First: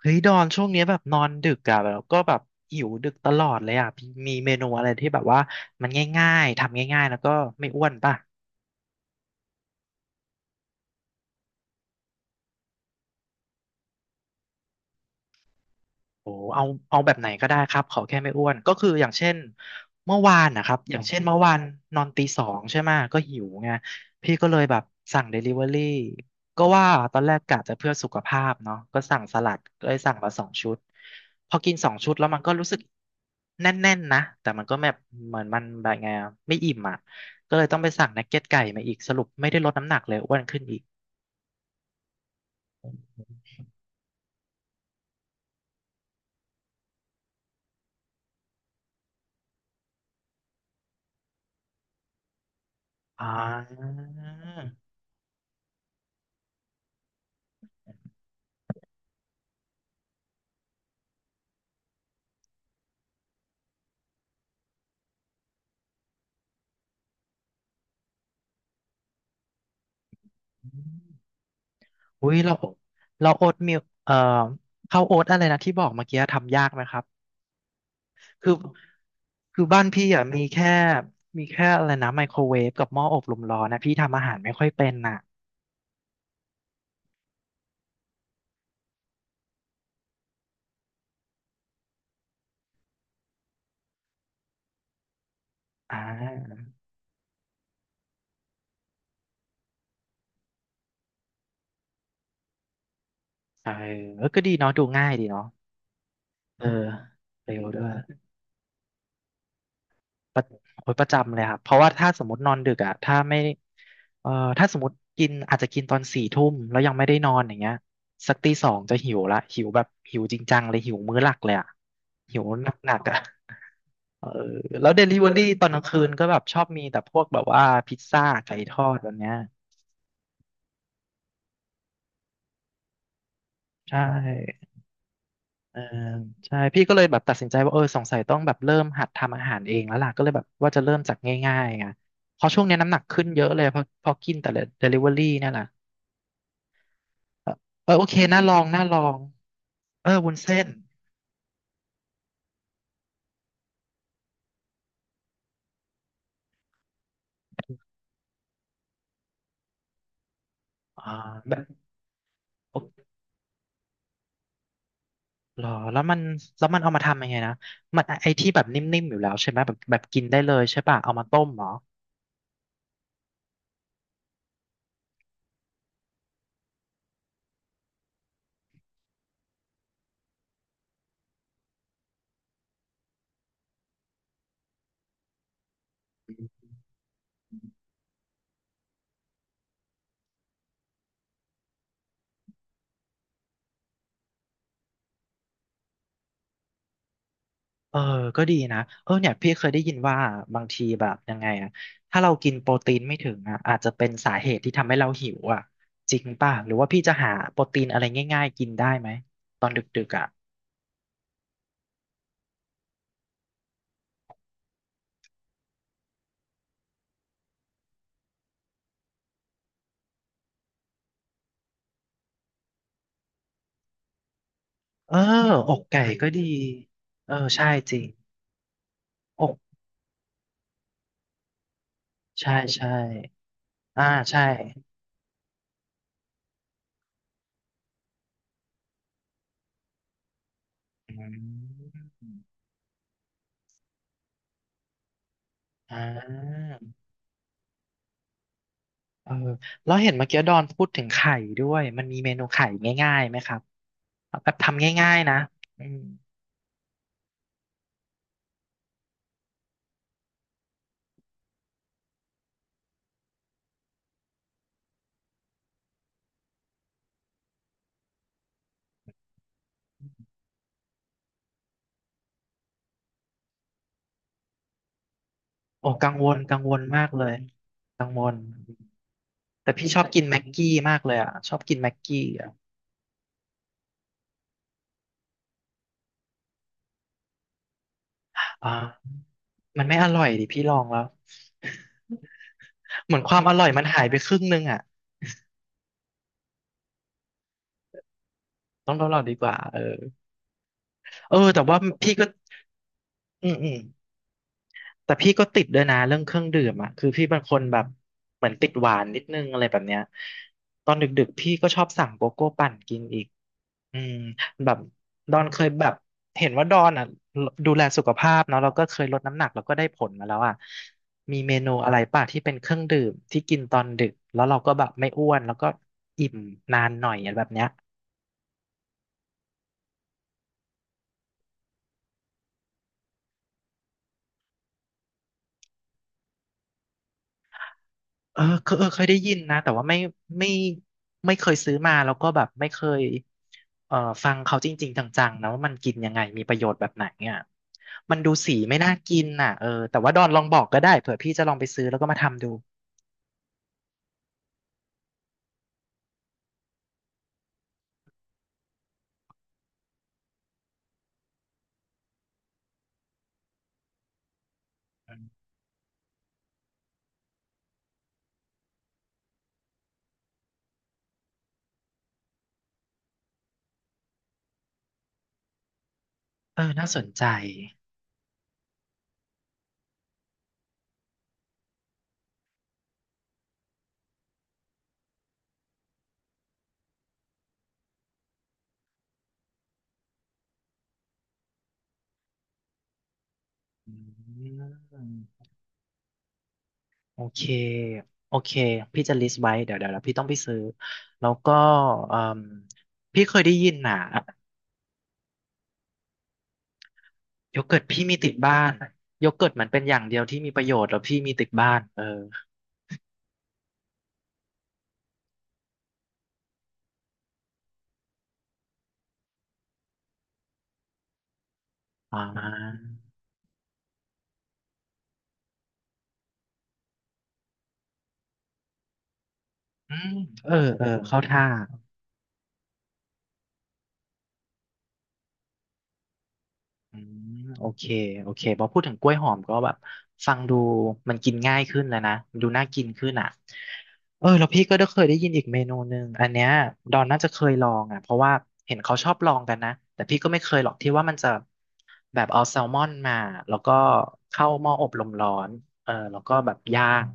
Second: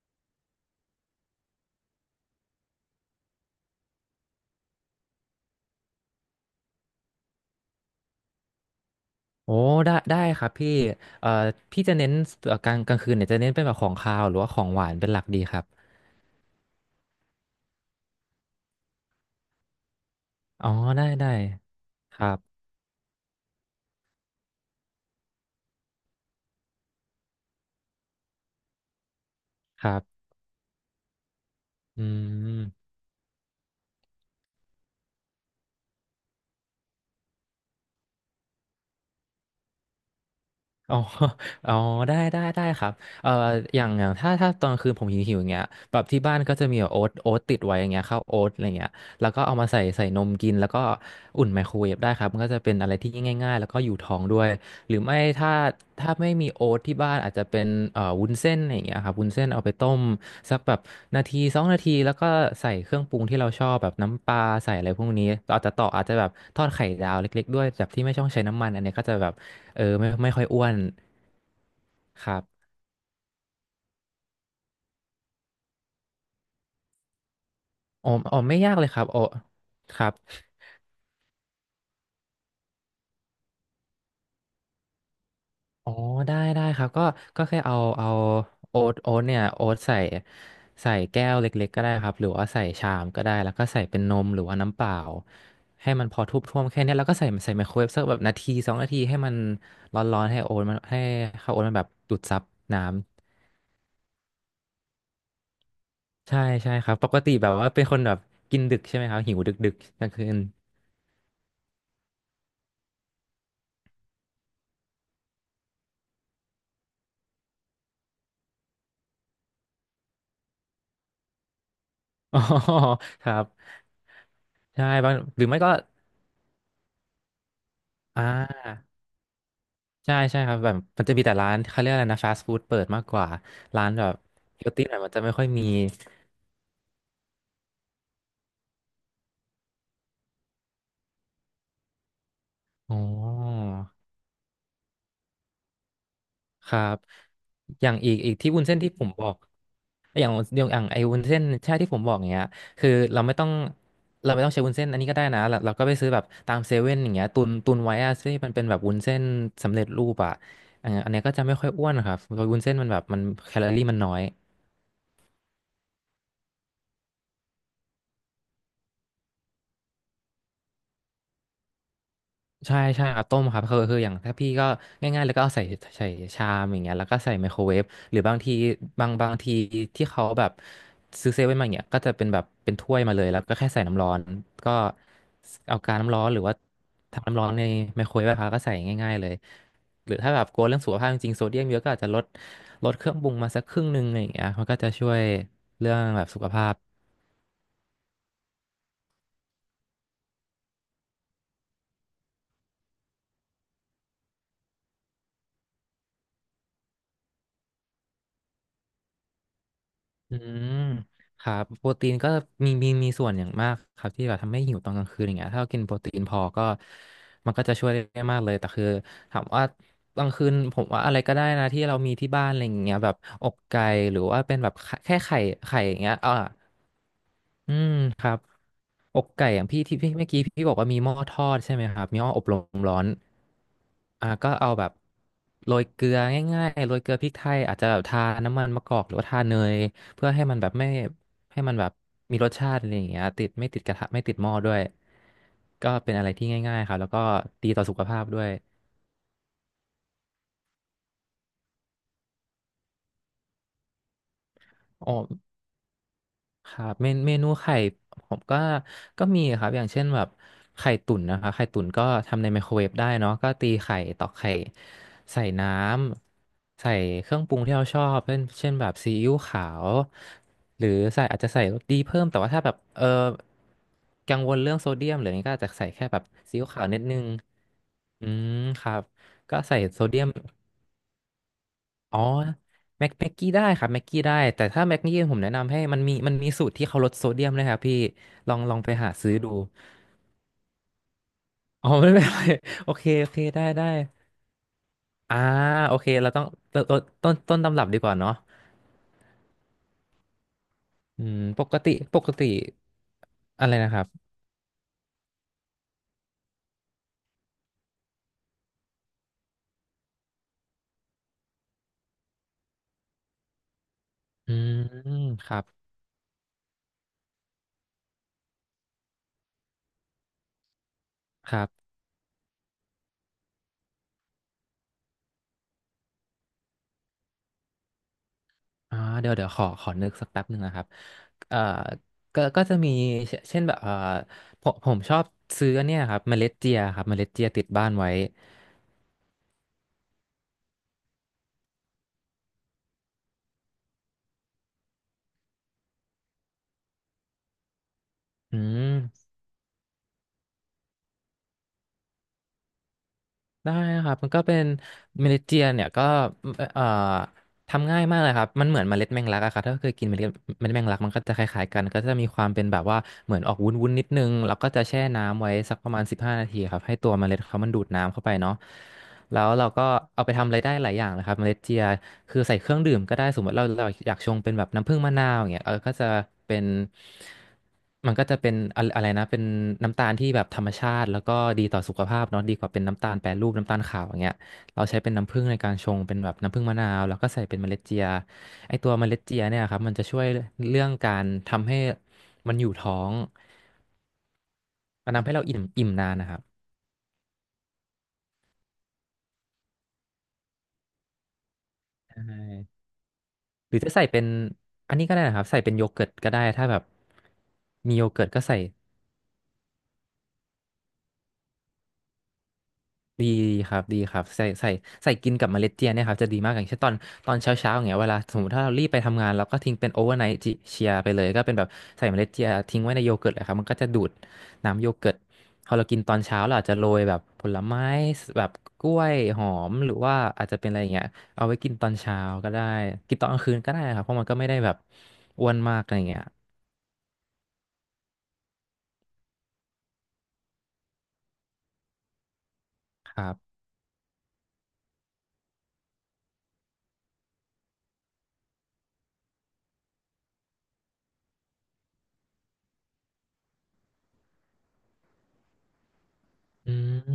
เฮ้ยดอนช่วงเนี้ยแบบนอนดึกอะแล้วก็แบบหิวดึกตลอดเลยอะพี่มีเมนูอะไรที่แบบว่ามันง่ายๆทำง่ายๆแล้วก็ไม่อ้วนป่ะ โอ้ได้ได้ครับพี่เอ่อพี่จะเน้นกลางคืนเนี่ยจะเน้นเป็นแบบของคาวหรือว่าของหวานเป็นหลักดีครับโอ้เอาแบบไหนก็ได้ครับ ขอแค่ไม่อ้วน ก็คืออย่างเช่นเมื่อวานนะอ๋อครับ อย่างได้เช่นได้เมื่อวานนอนคตีรัสอบงใช่ไหม ก็หิวไง พี่ก็เลยแบบสั่งเดลิเวอรี่ก็ว่าตอนแรกกะจะเพื่อสุขภาพเนาะก็สั่งสลัดคก็เลรัยสั่งบมาสองชุด พอกินสองอืชุดแล้วมันก็ม รู้ สึกแน่นๆนะ แต่มันก็แบบเหมือนมันแบบไงอะไม่อิ่มอ่ะ ก็เลยต้องไปสั่งนักเก็ตไก่มาอีกสรุปไม่ได้ลดน้ำหนักเลยอ้วนขึ้นอีกอ๋อ อ๋อได้ได้ได้ครับเอ่ออย่างถ้าตอนกลางคืนผมหิวอย่างเงี้ยแบบที่บ้านก็จะมีแบบโอ๊ตติดไว้อย่างเงี้ยข้าวโอ๊ตอะไรเงี้ยแล้วก็เอามาใส่นมกินแล้วก็อุ่นไมโครเวฟได้ครับมันก็จะเป็นอะไรที่อ่ง่ายๆแล้วก็อยู่ท้องด้วย า หรือไม่ถ้าไม่มีโอ๊ตที่บ้านอาจจะเป็นวุ้นเส้นอะไรอย่างเงี้ยครับวุ้นเส้นเอาไปต้มสักแบบนาทีสองนาทีแล้วก็ใส่เครื่องปรุงที่เราชอบแบบน้ำปลาใส่อะไรพวกนี้อาจจะต่ออาจจะแบบทอดไข่ดาวเล็กๆด้วยแบบที่ไม่ต้องใช้น้ำมันอันเนี้ยก็จะแบบเออไม่ค่อยอ้วนคอุ้ยรัเราบเราโอ๊ตมิลข้าวโอ๊ตอะไรนะที่บอกเมื่อกี้ทำยากไหมครับ อ๋อคือไม่ยากเลยครับอ๋อคือบ้านคพี่รับ อ่ะมีแค่อะไรนะไมโครเวฟกับหม้ออบลมร้อนนะพี่ทำอาหารไม่ค่อยเป็นน่ะอ๋อได้ได้ครับก็แค่เอาโอ๊ตเนี่ยโอ๊ตใส่แก้วเล็กๆก็ได้ครับหรือว่าใส่ชามก็ได้แล้วก็ใส่เป็นนมหรือว่าน้ำเปล่าให้อ่ามันพอท่วมๆแค่เนี้ยแล้วก็ใส่ไมโครเวฟสักแบบนาทีสองนาทีให้มันร้อนๆให้โอ๊ตมันให้ข้าวโอ๊ตมันแบบดูดซับน้ำใช่เออก็ดีเนาะดูง่ายดีเนาะใช่เออใช่ครับปกติแบเร็บวว่าด้เป็นวยคนแบบกินดึกใช่ไหมครับหิวดึกๆกลางคืน ประโอ๊ยประจำเลยครับเพราะว่าถ้าสมมตินอนดึกอ่ะถ้าไม่เอ่อถ้าสมมติกินอาจจะกินตอนสี่ทุ่มแล้วยังไม่ได้นอนอย่างเงี้ยสักตีสองจะหิวละหิวแบบหิวจริงจังเลยหิวมื้อหลักเลยอ่ะ หิอ๋อวหนักๆอ่ะ ครับเออใช่แล้วเดบาลิงเวอหรี่รือไม่ตอนก็กลางคืนก็แบบชอบมีแต่พวกแบบว่าพิซอซ่าไก่่า ทอดแบบเนี้ยใช่ใช่ครับแบบมันจะมีแต่ร้านเขาเรียกอะไรนะฟาสต์ฟู้ดเปิดมากกว่าร้านใชแบบเฮ่ลตี้หน่อยมันจะไม่ค่อยมีเออใช่พี่ก็เลยแบบตัดสินใจว่าเออสงสัยต้องแบบเริ่มหัดทำอาหารเองแล้วล่ะก็เลยแบบว่าจะเริ่มจากง่ายๆไงเพราะช่วงเนี้ยน้ำอ๋หอนักขึ้นเยอะเลยเพราะกินแต่เดลิเวอรี่เนี่ยแหละครับเอออเอย่าองโออีเคกน่าที่ลอวุ้งนเส้นน่าที่ลอผมงบอกเอออย่างวุ้นเส้นอย่างไอ้วุ้นเส้นใช่ที่ผมบอกเนี้ยคือเราไม่ต้องเราไม่ต้องใช้วุ้นเส้นอันนี้ก็ได้นะเราก็ไปซื้อแบบตามเซเว่นอย่างเงี้ยตุนไว้อะซึ่งมันเป็นแบบวุ้นเส้นสำเร็จรูปอะอันอ่าเนี้ยก็จะไม่แบบค่อยอ้วนครับเพราะวุ้นเส้นมันแบบโอมันแคลอรี่มันน้อย หรอแล้วมันเอามาทำยังไงนะมันไอที่แบบนิ่มๆอยู่แล้วใช่ไหมแบบแบบกินได้เลยใช่ป่ะเอามาต้มเหรอ ใช่ใช่เอาต้มครับคืออย่างถ้าพี่ก็ง่ายๆแล้วก็เอาใส่ใส่ชามอย่างเงี้ยแล้วก็ใส่ไมโครเวฟหรือบางทีบางทีที่เขาแบบซื้อเซเว่นมาอย่างเงี้ยก็จะเป็นแบบเป็นถ้วยมาเลยแล้วก็แค่ใส่น้ำร้อนก็เอากาน้ำร้อนหรือว่าทำน้ำร้อนในไมโครเวฟอะครับก็ใส่ง่ายๆเลยหรือถ้าแบบกลัวเรื่องสุขภาพจริงๆโซเดียมเยอะก็อาจจะลดเครื่องปรุงมาสักครึ่งหนึงอะไรอย่างเงี้ยมันก็จะช่วยเรื่องแบบสุขภาพ เออก็ดีนะเออเนี่ยพี่เคยได้ยินว่าบางทีแบบยังไงอะถ้าเรากินโปรตีนไม่ถึงอะอาจจะเป็นสาเหตุที่ทำให้เราหิวอะจริงป่ะหรือว่าพี่จะหาโปรตีนอะไรง่ายๆกินได้ไหมตอนดึกๆอะอืมครับโปรตีนก็มีมีส่วนอย่างมากครับที่แบบทำให้หิวตอนกลางคืนอย่างเงี้ยถ้าเรากินโปรตีนพอก็มันก็จะช่วยได้มากเลยแต่คือถามว่ากลางคืนผมว่าอะไรก็ได้นะที่เรามีที่บ้านอะไรอย่างเงี้ยแบบอกไก่หรือว่าเป็นแบบไข่เอแค่ไข่ออไข่กอย่างไก่เงี้ยก็อ่าดีเออใช่อืมจริงครับ อกไก่อกอย่างพี่ที่พี่เมื่อกี้พี่บอกว่ามีหม้อทอดใช่ไหมครับมีหม้ออบใช่ลมใช่ร้อนอ่าอ่าใช่ก็เอาแบบโรยเกลือง่ายๆโรยเกลือพริกไทยอาจจะแบบทาน้ำมันมะกอกหรือว่าทาเนยเพื่อให้มันแบบไม่อืให้มันแบบมมีรสชาติอะไรอย่างเงี้ยติดไม่ติดกระทะไม่ติดหม้อด้วยก็อ่เป็นอะไรที่าง่ายๆครับแล้วก็ดีต่อสุขภาพด้วยเออแล้วเห็นเมื่อกี้ดอนพูดถึงไข่ด้วยมันมีเมนูไข่ง่ายๆไหมครับแบบทำอ๋ง่าอ ยๆนะอืม ครับเมนเมนูไข่ผมก็มีครับอย่างเช่นแบบไข่ตุ๋นนะครับไข่ตุ๋นก็ทำในไมโครเวฟได้เนาะก็ตีไข่ตอกไข่ใส่น้ำใส่เครื่องปรุงที่เราชอบเช่นแบบซีอิ๊วขาวหรือใส่อาจจะใส่รสดีเพิ่มแต่ว่าถ้าแบบเออกังวลเรื่องโซเดียมหรืออะไรเงี้ยก็อาจจะใส่โอ้แค่กังแบบวลกัซีอิ๊งววลขาวนิดมากนึเลงยกังวอืลมครับก็แต่ใส่พี่ชโซอบเดีกิยนม แม็กกี้มากเลยอ่ะชอบกินแม็กอ๋อกี้อ่ะแม็กกี้ได้ครับแม็กกี้ได้แต่ถ้าแม็กกี้ผมแนะนำให้มันมีมันมีสูตรที่เขาลดโซเดียมนะครับพี่ลองอไปหา่าซื้อดูมันไม่อร่อยดิพี่ลองแล้ว อ๋อ ไม่เป็นไรโอเค เหมือนโอคเความอได้ร่อยมัได้นหายไปครึ่งนึงอ่ะอ่าโอเคเราต้องต้นต้นตำรับดีกว่าเนาะต้องลองดีกว่าเอออืเอมอปแต่กว่าติพี่ปก็กติอืมอะอืไรมนะครับแต่พี่ก็ติดด้วยนะเรื่องเครื่องดื่มอ่ะคือพี่เป็นคนแบบเหมือนติดหวานนิดนึงอะไรแบบเนี้ยตอนดึกๆพี่ก็ชอบสั่งโกโก้ปั่นกินอีก อืมอืแบมบดอนคเครับยแบบเห็นว่าดอนอ่ะดูแลสุขภาพเนาะแล้วก็เคยลดน้ำหนักแล้วก็ได้ผลมาแล้วอ่ะมีคเมรันูบอะไรป่ะที่เป็นเครื่องดื่มที่กินตอนดึกแล้วเราก็แบบไม่อ้วนแล้วก็อิ่มนานหน่อยอะไรแบบเนี้ยอ่าเดี๋ยวขอนึกสักแป๊บหนึ่งนะครับเอ่อก็จะมีเช่นแบบผมชอบซื้อเนี่ยครับเมล็ดเจียครับเมล็ดเจียติดบ้านไว้เออเคยได้ยินนะแต่ว่าไม่ไม่เคยซื้อมาแล้วก็แบบไม่เคยเอ่อฟังเขาจริงๆจังๆนะว่ามันกินยังไงมีประโยชน์แบบไหนเนี่ยมันดูสีอืไม่น่ากินม น่ะเออแต่ว่าดอนลองบอกก็ได้เผื่อพี่จะลองไปซื้อแล้วก็มาทำดู ได้ครับมันก็เป็นเมเนเจียนเนี่ยก็เอ่อ ทำง่ายมากเลยครับมันเหมือนเมล็ดแมงลักอะครับถ้าเคยกินเมล็ดแมงลักมันก็จะคล้ายๆกันก็จะมีความเป็นแบบว่าเหมือนออกวุ้นๆนิดนึงแล้วก็จะแช่น้ำไว้สักประมาณสิบห้านาทีครับให้ตัวเมล็ดเขามันดูดน้ำเข้าไปเนาะแล้วเราก็เอาไปทำอะไรได้หลายอย่างเลยครับเมล็ดเจียคือใส่เครื่องดื่มก็ได้สมมติเราอยากชงเป็นแบบน้ำผึ้งมะนาวอย่างเงี้ยเออก็จะเป็เอนอน่าสนใจมันก็จะเป็นอะไรอะไรนะเป็นน้ำตาลที่แบบธรรมชาติแล้วก็ดีต่อสุขภาพเนาะดีกว่าเป็นน้ำตาลแปรรูปน้ำตาลขาวอย่างเงี้ย เราใช้เป็นน้ำผึ้งในการชงเป็นแบบน้ำผึ้งมะนาวแล้วก็ใส่เป็นเมล็ดเจียไอตัวเมล็ดเจียเนี่ยครับมันจะช่วยเรื่องการทำให้มันอยู่ท้องอืมันทำให้เรามอิ่มอิ่มนานนะครับโอเคโอเค พี่จะ list ไว้ เดี๋ยวแล้วพี่ต้องไปซื้อ แล้วก็เอ่ใช่มพี่เคยได้ยิหนรือจะน่ะใส่เป็นอันนี้ก็ได้นะครับใส่เป็นโยเกิร์ตก็ได้ถ้าแบบโยเกิร์ตมีพี่โยมีเกิร์ตติดก็บ้าใส่ นโยเกิร์ตมันเป็นอย่างเดียวที่มีประโยชน์แล้วพี่มีติดบ้านเออดีครับดีครับใส่กินกับเมล็ดเจียเนี่ยครับจะดีมากอย่างเช่นตอนเช้าเช้าอย่างเงี้ยเวลาสมมติถ้าเรารีบไปทำงานเราก็ทิ้งเป็นโอเวอร์ไนท์เชียไปเลยก็เป็นแบบใส่เมอ่ล็ดเจียทิ้งาไว้ในโยเกิร์ตเลยครับมันก็จะดูดน้ำโยเกิร์ตพอเรากินตอนเช้าเราอาจจะโรยแบบผลไม้แบบกล้วยหอมหรือือมว่าอาจเออจะเป็นอะไรเอออย่างเงี้ยเข้าท่า เอาไว้กินตอนเช้าก็ได้กินตอนกลางคืนก็ได้ครับเพราะมันก็ไม่ได้แบบอ้วนมากอะไรอย่างเงี้ยอืมโอเคโอเคพอพูดถึงกล้วยหอมก็แบบฟังดูมันกินง่ายขึ้นแล้วนะมันดูน่ากินขึ้คนรัอ่ะบ เออแล้วพี่ก็ได้เคยได้ยินอีกเมนูหนึ่งอันเนี้ยดอนน่าจะเคยลองอ่ะเพราะว่าเห็นเขาชอบลองกันนะแต่พี่ก็ไม่เคยหรอกที่ว่ามันจะแบบเอาแซลมอนมาแล้วก็เข้าหม้ออบลมร้อนเออแล้วก็แบบอืย่ามง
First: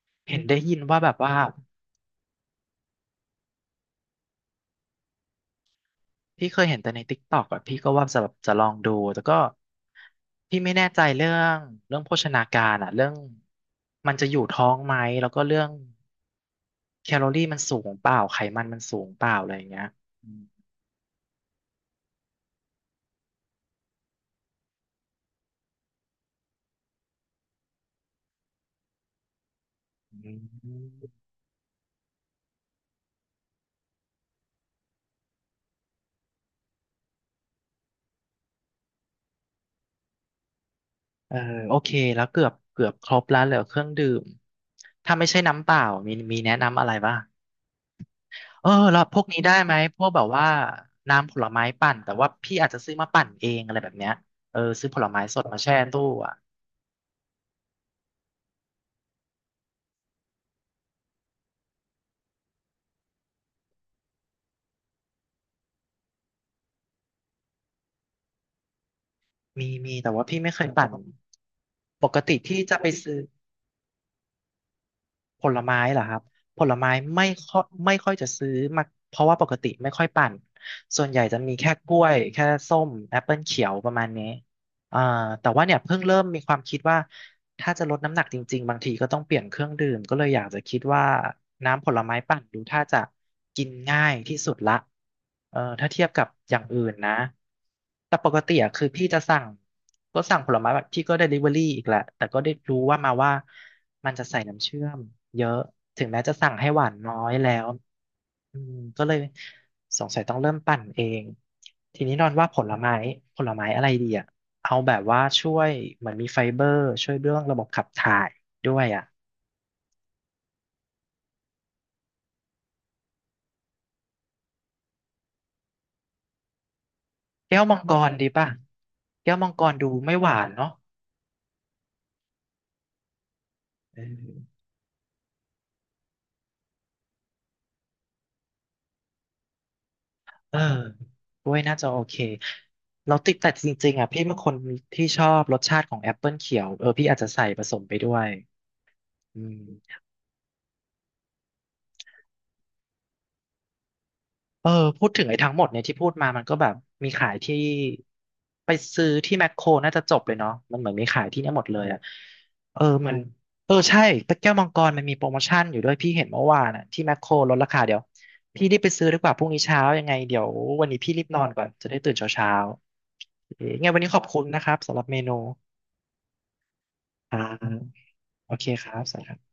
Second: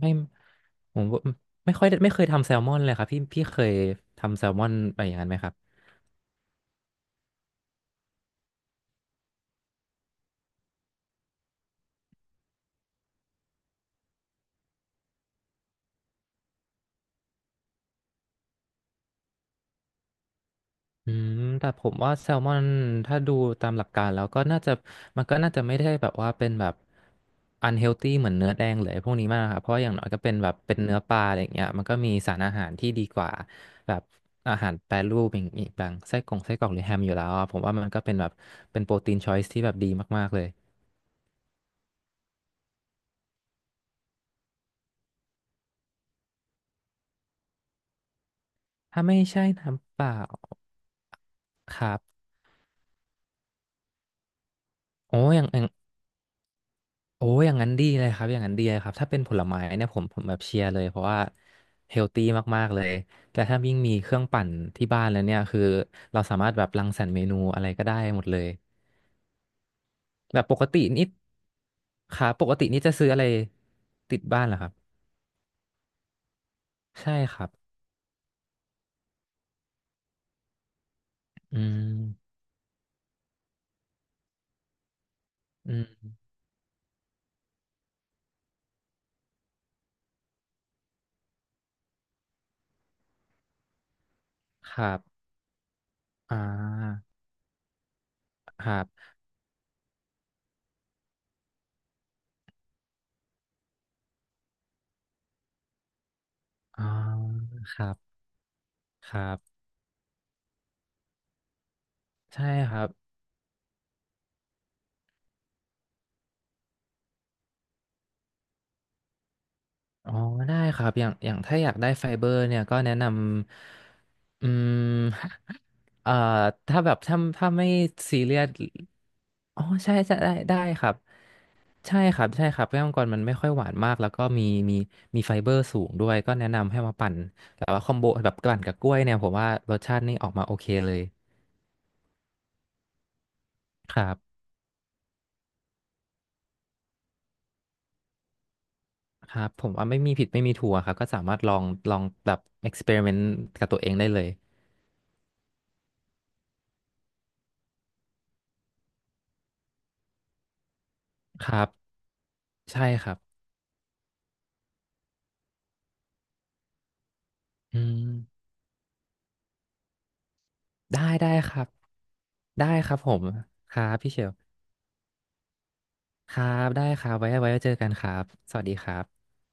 ไม่เห็นได้ยินผว่ามแบบว่าว่า ไม่ค่อยได้ไม่เคยทำแซลมอนเลยครับพี่เคยทำแซลมอนไปอย่างนั้นไหมครับพี่เคยเห็นแต่ในTikTok อ่ะพี่ก็ว่าจะแบบจะลองดูแต่ก็พี่ไม่แน่ใจเรื่องโภชนาการอ่ะเรื่องมันจะอยู่ท้องไหมแล้วก็เรื่องแคลอรี่มันสูงเปล่าไขมันสูงเปล่าอะไรอย่างเงี้ยอืมอืมแต่ผมว่าแซลมอนถ้าดูตามหลักการแล้วก็น่าจะมันก็น่าจะไม่ได้แบบว่าเป็นแบบอันเฮลตี้เหมือนเนื้อแดงเลยพวกนี้มากครับเพราะอย่างน้อยอืก็เป็นมแบบเป็นเนื้อปลาอะไรอย่างเงี้ยมันก็มีสารอาหารที่ดีกว่าแบบอาหารแปรรูปอย่างอีกบางไส้กรองไส้กรอกหรือแฮมอยู่แล้วอะผมว่ามันก็เป็นแบบเป็นโปรตีนชอยส์ที่แบบดีมากๆเลยเออโอเคแล้วเกือบครบแล้วเหลือเครื่องดื่มถ้าไม่ใช่น้ำเปล่ามีแนะนำอะไรบ้างเออแล้วถ้าพไม่วกนี้ใช่ได้ไหมน้ำพเปวกล่าแบบว่าน้ำผลไม้คปั่รันแต่บว่าพี่อาจจะซื้อมาปั่นเองอะไรแบบเนี้ยเออซื้อผลโอ้ไม้สอดย่าง มาแช่ตู้ โอ้ยอย่างนั้นดีเลยครับอย่างนั้นดีเลยครับถ้าเป็นผลไม้เนี่ยผมแบบเชียร์เลยเพราะว่าเฮลตี้มากๆเลยแต่ถ้ายิ่งมีเครื่องปั่นที่บ้านแล้วเนี่ยคือเราสามารถแบบรังสรรค์เมนูอะไรก็ได้หมดเลยมีแต่ว่าแบพี่บไม่ปเคกยติปั่นนี่ปกค่ะติปกที่ติจะนี่ไปจะซื้อซื้อะอไรติดบ้านเหรอครับผลไม้เหรอครับผลไม้ใช่ไม่ครับค่อยไม่ค่อยจะซื้อมาเพราะว่าปกติไม่ค่อยปั่นส่วนใหญ่จะมีอืแค่กล้วยมแค่ส้มแอปเปิลเขียวประมาณนี้ อ่าแต่ว่าเนี่อืยเพิ่งมเริ่มมีความคิดว่าถ้าจะลดน้ำหนักจริงๆบางทีก็ต้องเปลี่ยนเครื่องดื่มก็เลยอยากจะคิดว่าน้ำผลไม้ปั่นดูถ้าจะกินง่ายที่สุดละครับเออถ้าเทียบกับอ่อย่างอื่นานะแต่ปกติคอะรัคืบอพี่จะสั่งก็สั่งผลไม้แบบพี่ก็ Delivery อีกแหละแต่ก็ได้รู้ว่ามาว่ามันจะใส่น้ำเชื่อมเยอะถึงแม้จะสั่งให้หอ่าวานน้อยแล้ว ครับอืมก็คเลยรับสงสัยต้องเริ่มปั่นเองทีนี้นอนใช่ว่าผลครับไม้ผลไม้อะไรดีอ่ะเอาแบบว่าช่วยเหมือนมีไฟเบอร์ช่วยเรื่องระบบขับถ่ายด้วยอ่ะอ๋อได้ครับอย่างอย่างถ้าอยากได้ไฟเบอร์เนี่ยก็แนะนำ อืม เอ่อ ถ้าแบบถ้าแก้วไม่มังกรซีดีเรียป่ะสแก้วมังอ๋กอ รดูใช่ไม่ใช่หได้วานได้เนาะครับ ใช่ครับใช่ครับแก้วมังกรมันไม่ค่อยหวานมากเอแล้วก็อมีมีมีไฟเบอร์สูงด้วยก็แนะนำให้มาปั่นแต่ว่าคอมโบแบบปั่นกับกล้วยเนี่ยผมว่ารสชาตินี่ออกมาโอเออเคเลยกล้วยน่าจะโอเคเราติดแต่จริคงๆรัอ่ะพี่เป็นบคนที่ชอบรสชาติของแอปเปิลเขียวเออพี่อาจจะใส่ผสมไปด้วยคอืรับผมว่าไม่ม มีผิดไม่มีถูกอะครับก็สามารถลองแบบเอ็กซ์เพร์เมนต์กับตัวเองได้เลยเออพูดถึงไอ้ทั้งหมดเนี่ยที่พูดมามันก็แบบมีขายที่ไปซื้อที่แมคโครน่าจะจบเลยเนาะมันเหมือนมีขายที่คเนี่ยหมรัดเลยบอ่ะเอใช่อคมัรันบเออใช่ตะแก้วมังกรมันมีโปรโมชั่นอยู่ด้วยพี่เห็นเมื่อวานอ่ะที่แมคโครลดราอืคาเดี๋ยวมพี่รีบไปซื้อดีกว่าพรุ่งนี้เช้ายังไงเดี๋ยววันนี้ได้พี่รีบได้นอนครัก่อนบจะได้ตื่นเช้าเช้าได้ครับผมครัไงบวันนี้พี่ขเชอบล คุณนะครับสำหรับเมนูครับ ได้ครับ ไว้ อ่ไว้ เจอกันาครับ โอสวัสเคดีคครัรับสวัสดีบครับ